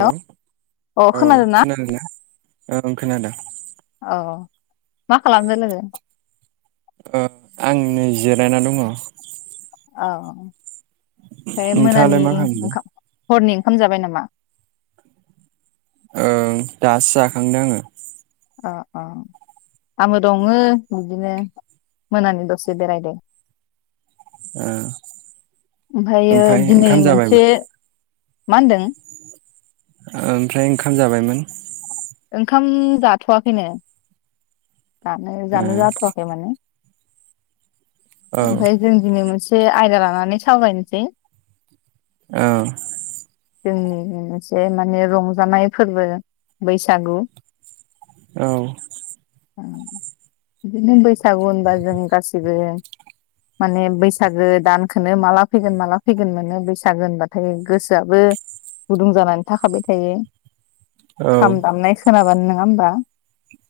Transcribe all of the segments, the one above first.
हेल' औ खोनादोंना? ओं खोनादों। अ मा खालामदो नोङो? ओ आं नै जिरायना दङ। औ ओमफ्राय मोनानि नोंथाङालाय मा खालामदों? ओंखाम हरनि ओंखाम जाबाय नामा? ओं दासो जाखांदों आङो। अ अ आंबो दङो बिदिनो मोनानि दसे बेरायदों। ओ ओमफ्रायो ओमफ्राय दिनै ओंखाम मोनसे जाबायमोन मा होनदों? ओमफ्राय ओंखाम जाबायमोन? ओंखाम जाथ'वाखैनो। दानो जानो ओ जाथ'वाखै माने। औ ओमफाय जों दिनि मोनसे एसे आयदा लानानै सावरायनोसै औ जोंनि मोनसे माने रंजानाय फोरबो बैसागु औ उम बिदिनो बैसागु होनबा जों गासिबो माने बैसागो दानखोनो माला फैगोन माला फैगोन मोनो बैसागो होनबाथाय गोसोवाबो गुदुं जानानै थाखाबाय थायो। औ खाम दामनाय खोनाबानो नों नङा होमबा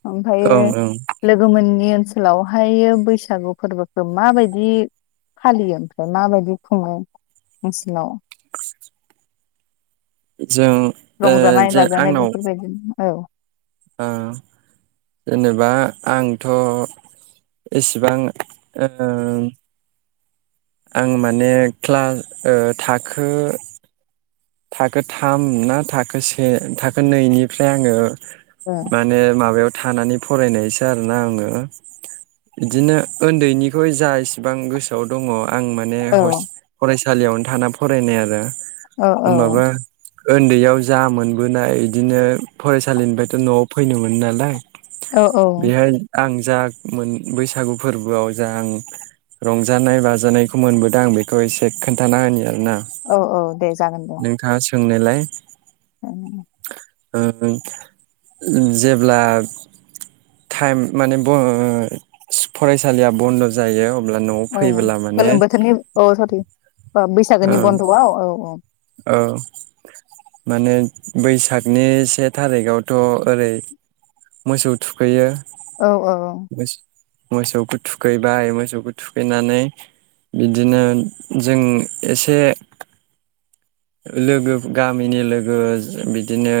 ओमफ्रायो ओं ओं लोगो मोननि ओनसोलावहायो बैसागु फोरबोखौ माबायदि फालियो ओमफ्राय माबायदि खुङो नोंसिनाव? जों ओ रंजानाय जों बाजानाय आंनाव, बेफोरबायदि औ ओ जेनेबा आंथ' इसिबां ओ आं माने क्लास ओ थाखो, थाखो थाम ना थाखो से थाखो नैनिफ्राय आङो औ माने माबायाव थानानै, फरायनायसो आरोना आङो बिदिनो उन्दैनिखो जा इसेबां गोसोआव दङ, आं माने औ हस फराय सालियावनो थाना फरायनाय आरो औ औ होमबाबो उन्दैयाव जा मोनबोनाय इदिनो फरायसालिनिफ्रायथ' न'आव फैनो मोनो नालाय, औ बेहाय आं जा मोन बैसागु फोरबोआव जा आं रंजानाय बाजानायखौ मोनबोदों आं बेखौ एसे खोन्थाना होनि आरो औ औ दे जाग नोंथां सोंनायलाय, ओ जेब्ला टाइम माने बन फरायसालिया बन्द' जायो। अब्ला न'आव औ फैबोला माने गोलोम बोथोरनि औ [unintelligible] ओ बैसागोनि बन्द'आव औ औ औ माने बैसागनि से थारिखावथ' ओरै मोसौ थुखैयो औ औ औ मोसौखौ थुखैबाय मोसौखौ थुखैनानै बिदिनो जों एसे लोगो गामिनि लोगो बिदिनो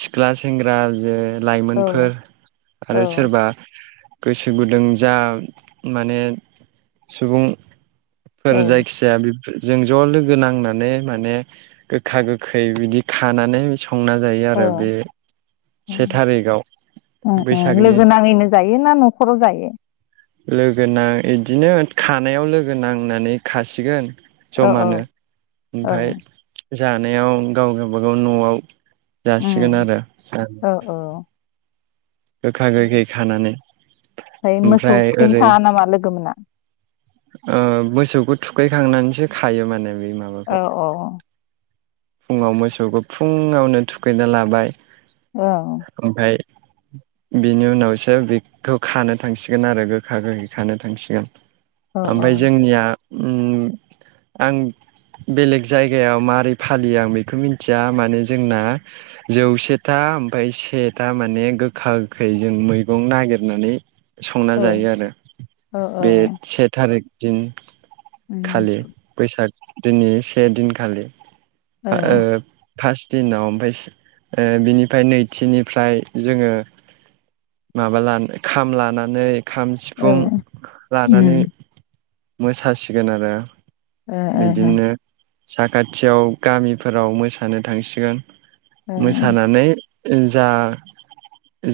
सिख्ला सेंग्रा जे, औ औ लाइमोनफोर औ आरो सोरबा गोसो गुदुं जा माने सुबुं औ फोर जायखिजाया बेफोर जों ज' लोगो गोनानै माने गोखा गोखै बिदि खानानै स औ से ओम थारिखाव ओम ओम बैसागनि लोगो नाङैनो जायो ना न'खराव जायो? लोगो नां बिदिनो खानायाव लोगो नांनानै खासिगोन औ औ ज'मानो ओमफ्राय औ जानायाव गाव गावबागाव न'आव जासिगोन उम आरो जा औ औ गोखा गोखै ओमफ्राय खानानै मोसौ ओमफ्राय थुखैनो ओरै थाङा नामा लोगो मोना? ओ मोसौखौ थुखैखांनानैसो खायो माने । बेै औ माबाखौ फुङाव मोसौखौ फुङावनो थुखैना लाबाय औ ओमफ्राय बेनि उनावसो बेखौ खानो थांसिगोन आरो गोखा गोखै खानो थांसिगोन । औ ओमफ्राय जोंनिया ओम आं बेलेग जायगायाव मारै फालियो आं बेखौ मिथिया माने जोंना जौसेथा ओमफ्राय सेथा माने गोखा गोखै जों मैगं नागिरनानै संना औ जायो आरो औ बे से थारिख दिन उम खालि बैसाग दिननि से दिनखालि । औ आ-ओ फास्थ दिनाव ओमफ्राय ओ बिनिफ्राय नैथिनिफ्राय जोङो माबा लाना खाम लानानै खाम, सिफुं लानानै उम मोसासिगोन आरो । ओ ओ ओ साखाथियाव गामिफोराव मोसानो थांसिगोन । मोसानानै जा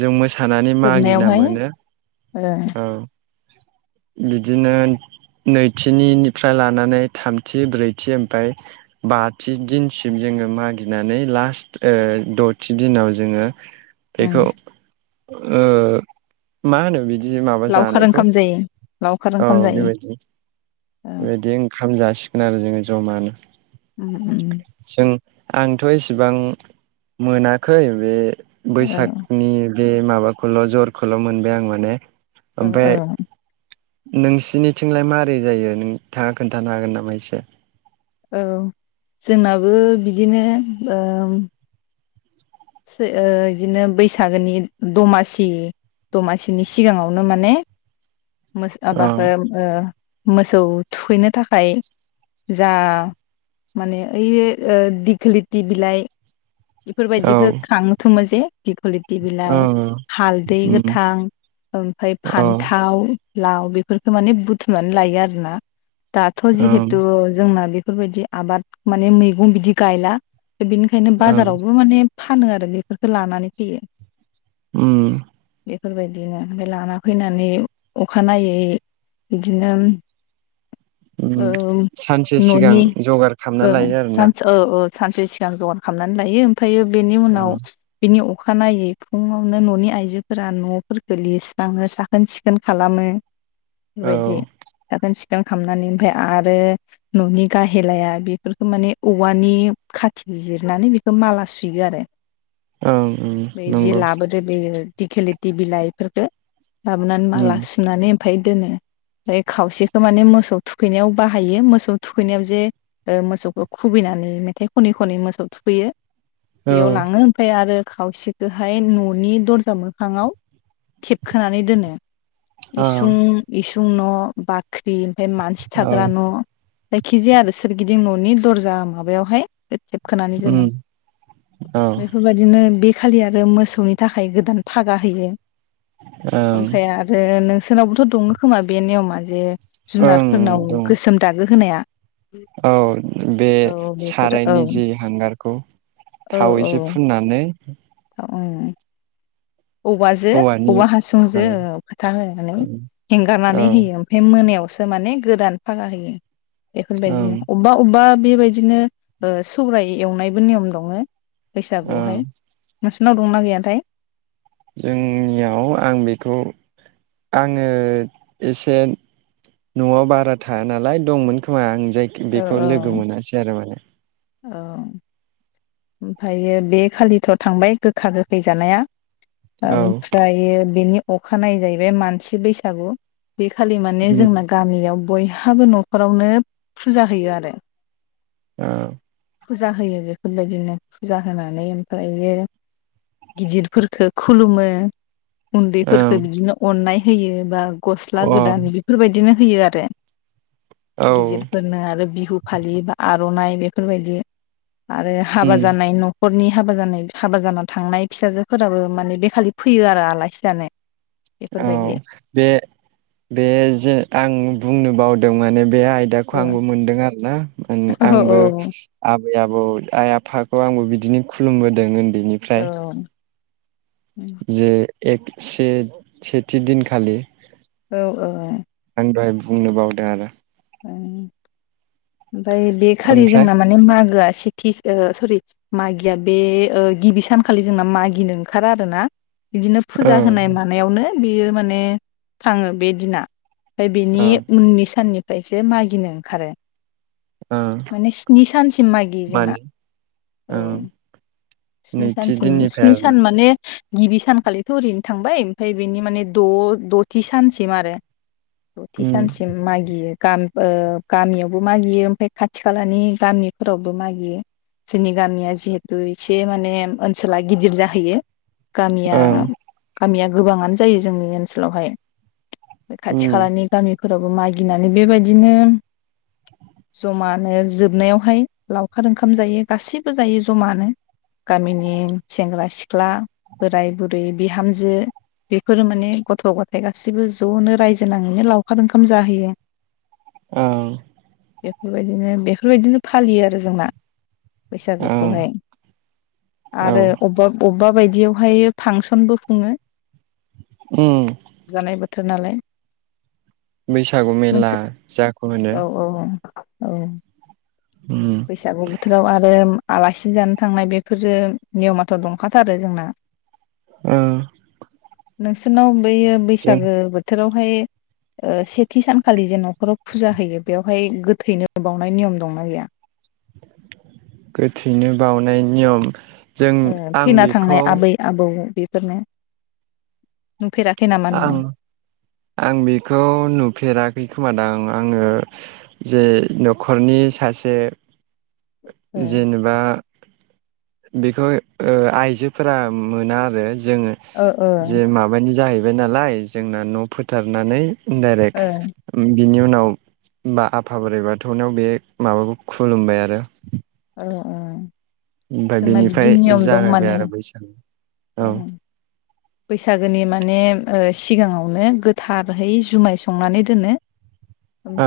जों मोसा नानै मागिना जोबनायावहाय मोनो ओ बिदिनो नैथिनिनिफ्राय लानानै थामथि ब्रैथि ओमफ्राय बा थि दिनसिम जोङो मागिनानै लास्ट ओ द'थि दिनाव जोङो उम बेखौ ओ मा होनो बिदि बि माबा लावखार जानायखौ ओंखाम जायो लावखार औ ओंखाम जायो बेबायदि औ बेबायदि ओं ओंखाम जासिगोन आरो जोङो ज'मानो । उ उम उम आंथ इसेबां मोनाखै बे औ बैसागनि बे माबाखौल जरखौल मोनबाय आं माने ओ औ ओमफ्राय नोंसिनिथिंलाय मारै जायो नोंथाङा खोन्थानो हागोन नामा एसे? औ जोंनाबो बिदिनो ओम सोयो इदिनो बैसागोनि दमासि दमासिनि सिगाङावनो माने मोसआ औ बाखोम ओ मोसौ थुखैनो थाखाय जा माने ओय ओ दिखोलिथि बिलाइ औ बिफोरबायदिखौ खांयोथ मोनसे दिखलिग बि औ बिलाइ हालदै गोथां ओमफ्राय औ फान्थाव लाव बेफ बिफोरखौ माने बुथुमनानै लायो आरो ना दाथ औ जिहेथु जोंना बि बेफोरबायदि आबाद माने मैगं बिदि गायला ओ बिनि औ बाजारावबो माने फानो आरो बेफोरखौ लानानै फैयो। उम। बेफोरबायदिनो ओमफ्राय लाना फैनानै अखानायै बिदिनोम उम ओम सानसे सिगां ननि जगार खालामना ओ लायो आरोना सानच ओ ओ सानसे सि दांदर हामनानै लायोम ओमफायो बेनि औ उनाव बिनि अ अखानायै फुङावनो ननि आइजोफोरा नफोरखौ लिरस्राङो साखोन सिखोन खालामो बि औ बायदि साखोन सि दां खामनानै ओमफ्राय आरो ननि गाहेलाया बिफोरखौ माने औवानि खाथिजिर नानिबिखौ माला सुयो आरो औ उम बै जि नंगौ। लाबोदो बे दिखेलिथि बिलाइ फोरखौ लाबोनानै माला उम सुनानै ओम ओमफाय दोनो ओफ्राय खावसेखौ माने मोसौ थुखैनायाव बाहायो मोसौ थुखैनायाव जे मोसौखौ खुबैनानै मेथाइ खनै खनै मोसौ थुखैयो औ बेयाव लाङो ओमफाय आरो खावसेखोहाय न'नि दरजा मोखाङाव थेबखोनानै दोनो। औ इसुं इसुं न' बाख्रि। [unintelligible] मानसि औ थाग्रा न'। जायखिजाया आरो सोरगिदिं न'नि दरजा माबायावहाय [unintelligible] खानानै दोनो उम औ बेफोरबायदिनो बे खालि आरो मोसौनि थाखाय गोदान फागा होयो। ओं ओमफ्राय आरो नोंस जोंनावबोथ' दङ खोमा बे नियमा जे ओं जुनारफोरनाव दं गोसोम दागो होनाया। औ बे औ बेफोरो औ सारायनि जि हांगारखौ थाव एसे फुननानै उम। औवाजो औवानि औवा हासुंजो ओं ओ फोथा होनानै औ हेंगारनानै होयो ओमफाय मोनायावसो दा माने गोदान फागा होयो। बेफोरबायदिनो ओं अबबा अबबा बेबायदिनो ओ सौराय एवनायबो नियम दङ। बैसागुआवहाय ओं नोंसिनाव दं ना गैयाथाय? जोंनियाव आं बेखौ आङो एसे न'आव बारा थाया नालाय दंमोन खोमा आं जायखि औ बेखौ लोगो मोनासै आरो माने। औ। ओमफायो बे खालिथ' थांबाय गोखा गोखै जानाया। औ ओमफ्रायो बेनि अखानायै जाहैबाय मानसि बैसागु। बे खालि माने उम जोंना गामियाव बय हाबो न'खरावनो फुजा होयो आरो। अ। फुजा होयो बेफोरबायदि। बिदिनो फुजा होनानै ओमफायो गिदिरफोरखो खुलुमो। उन्दैफोरफोरखो बिदिनो अननाय होयो बा गस्ला औ गोदान बेफोरबायदिनो होयो आरो। अ औ गिदिरफोरनो आरो बिहु फालि बा आर रनाय बेफोरबायदि आरो उम हाबा जानाय न' न'खरनि हाबा जानाय हाबा जाना थांनाय फिसाजोफोराबो माने बे खालि फैयो आरो आलासि जानो। औ बेफोरबायदि बे बे जे आं बुंनो बावदों माने। बे आयदाखौ आंबो मोनदों आरोना उम औ आंबो औ आबै-आबौ आइ आफाखौ आंबो बिदिनो खुलुमबोदों ओ औ बेनिफ्राय जे एक से-सेथि दिनखालि औ औ औ। दहय बुंनो बावदों आरो ओं। ओमफाय बे खालि ओमफ्राय जोंना माने मागोआ सेथि सो ओ सरि मागिया बे ओ गिबि सानखालि जोंना मागिनो ओंखारा आरो ना। बिदिनो ओ फुजा होनाय मानायावनो बेयो माने थाङो बे दिना। फाय बेनि ओ उननि साननि फ्रायसो मागिनो ओंखारो। ओ माने स्नि सानसिम मागियो जोंना मानि औ। ओ स्नि नैथि सानसिम दिननिफ्राय स्नि आरोना सान माने गिबि सानखालिथ' ओरैनो थांबाय ओमफाय बेनि माने द-दथि सानसिम आरो। दथि उम सानसिम मागियो गाम ओ गामियावबो मागियो ओमफाय खाथि खालानि गामिफोरावबो मागियो जोंनि गामिया जिहेथु एसे से मासे ओनसोला गिदिर जाहैयो। गामिया औ गामिया गोबाङानो जायो जोंनि ओनसोलावहाय। फाय खाथि उम खालानि गामिफोरावबो मागि गिनानै बेबायदिनो जमानो जोबनायावहाय लावखार ओंखाम जायो गासैबो जायो जमानो। गामिनि सेंग्रा सिख्ला बोराय बुरै बिहामजो बेफोरो माने गथ'-गथाय गासैबो जनो रायजो नाङैनो लावखार ओंखाम जाहोयो। ओं बेफोरबायदिनो बेफोरबायदिनो फालियो आरो जोंना। औ बैसागोखौहाय। औ आरो अबाब अबाब बा बायदियावहाय फांसनबो खुङो। उम जानाय बोथोर नालाय। बैसागु मेला मोनसे जाखौ होनो। औ औ उम बैसागु बोथोराव आरो आलासि जान थांनाय बेफोरो नियमाथ' दंखाथारो जोंना। ओ नोंसोरनाव बैयो जों बैसागो बोथोराव हाय ओ सेथि सानखालि जे न'खराव फुजा होयो बेवहाय गोथैनो बावनाय नियम दंना गैया? गोथैनो बावनाय नियम जों ओ आं थैना बेखौ थांनाय आबै आबौ बे फोरनो। नुफेराखै नामा आं नोङो? आं बेखौ नुफेराखै खोमादां आङो जे न'खरनि सासे ओ जेनेबा बेखौ ओ आइजोफोरा मोना आरो जोङो ओ जे माबानि जाहै बाय नालाय जोंना न' फोथारनानै डायरेक्ट उम बिनि उनाव बा आफा बोराइ बाथौनाव बे माबाखौ खुलुमबाय आरो। ओ ओ ओमफाय जोंना बिदि बेनिफाय नियम दं जागायबाय माने आरो बैसागु औ। बैसागोनि माने ओ सिगाङावनो गोथारहै जुमाय संनानै दोनो।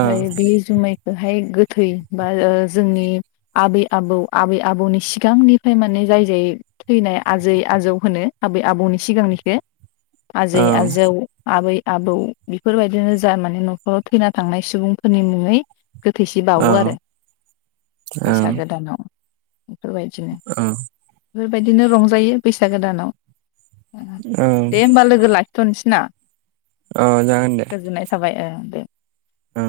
औ बे जुमाय बेहाय गोथै बा ओ जोंनि आबै आबौ आबै आबौनि सिगांनिफाय माने जाय जाय थैनाय आजै आजौ होनो आबै आबौनि सिगांनिखो आजै औ आजौ आबै आबौ बेफोरबायदिनो जा माने न'खराव थैना थांनाय सुबुंफोरनि मुङै गोथैसि औ बावो आरो औ बैसागो दानाव। बेफोरबायदिनो औ बेफोरबायदिनो रंजायो बैसागो दानाव। औ दे होमबा लोगो लाखिथ'नोसै ना? औ गोजोननाय थाबाय ओं दे। औ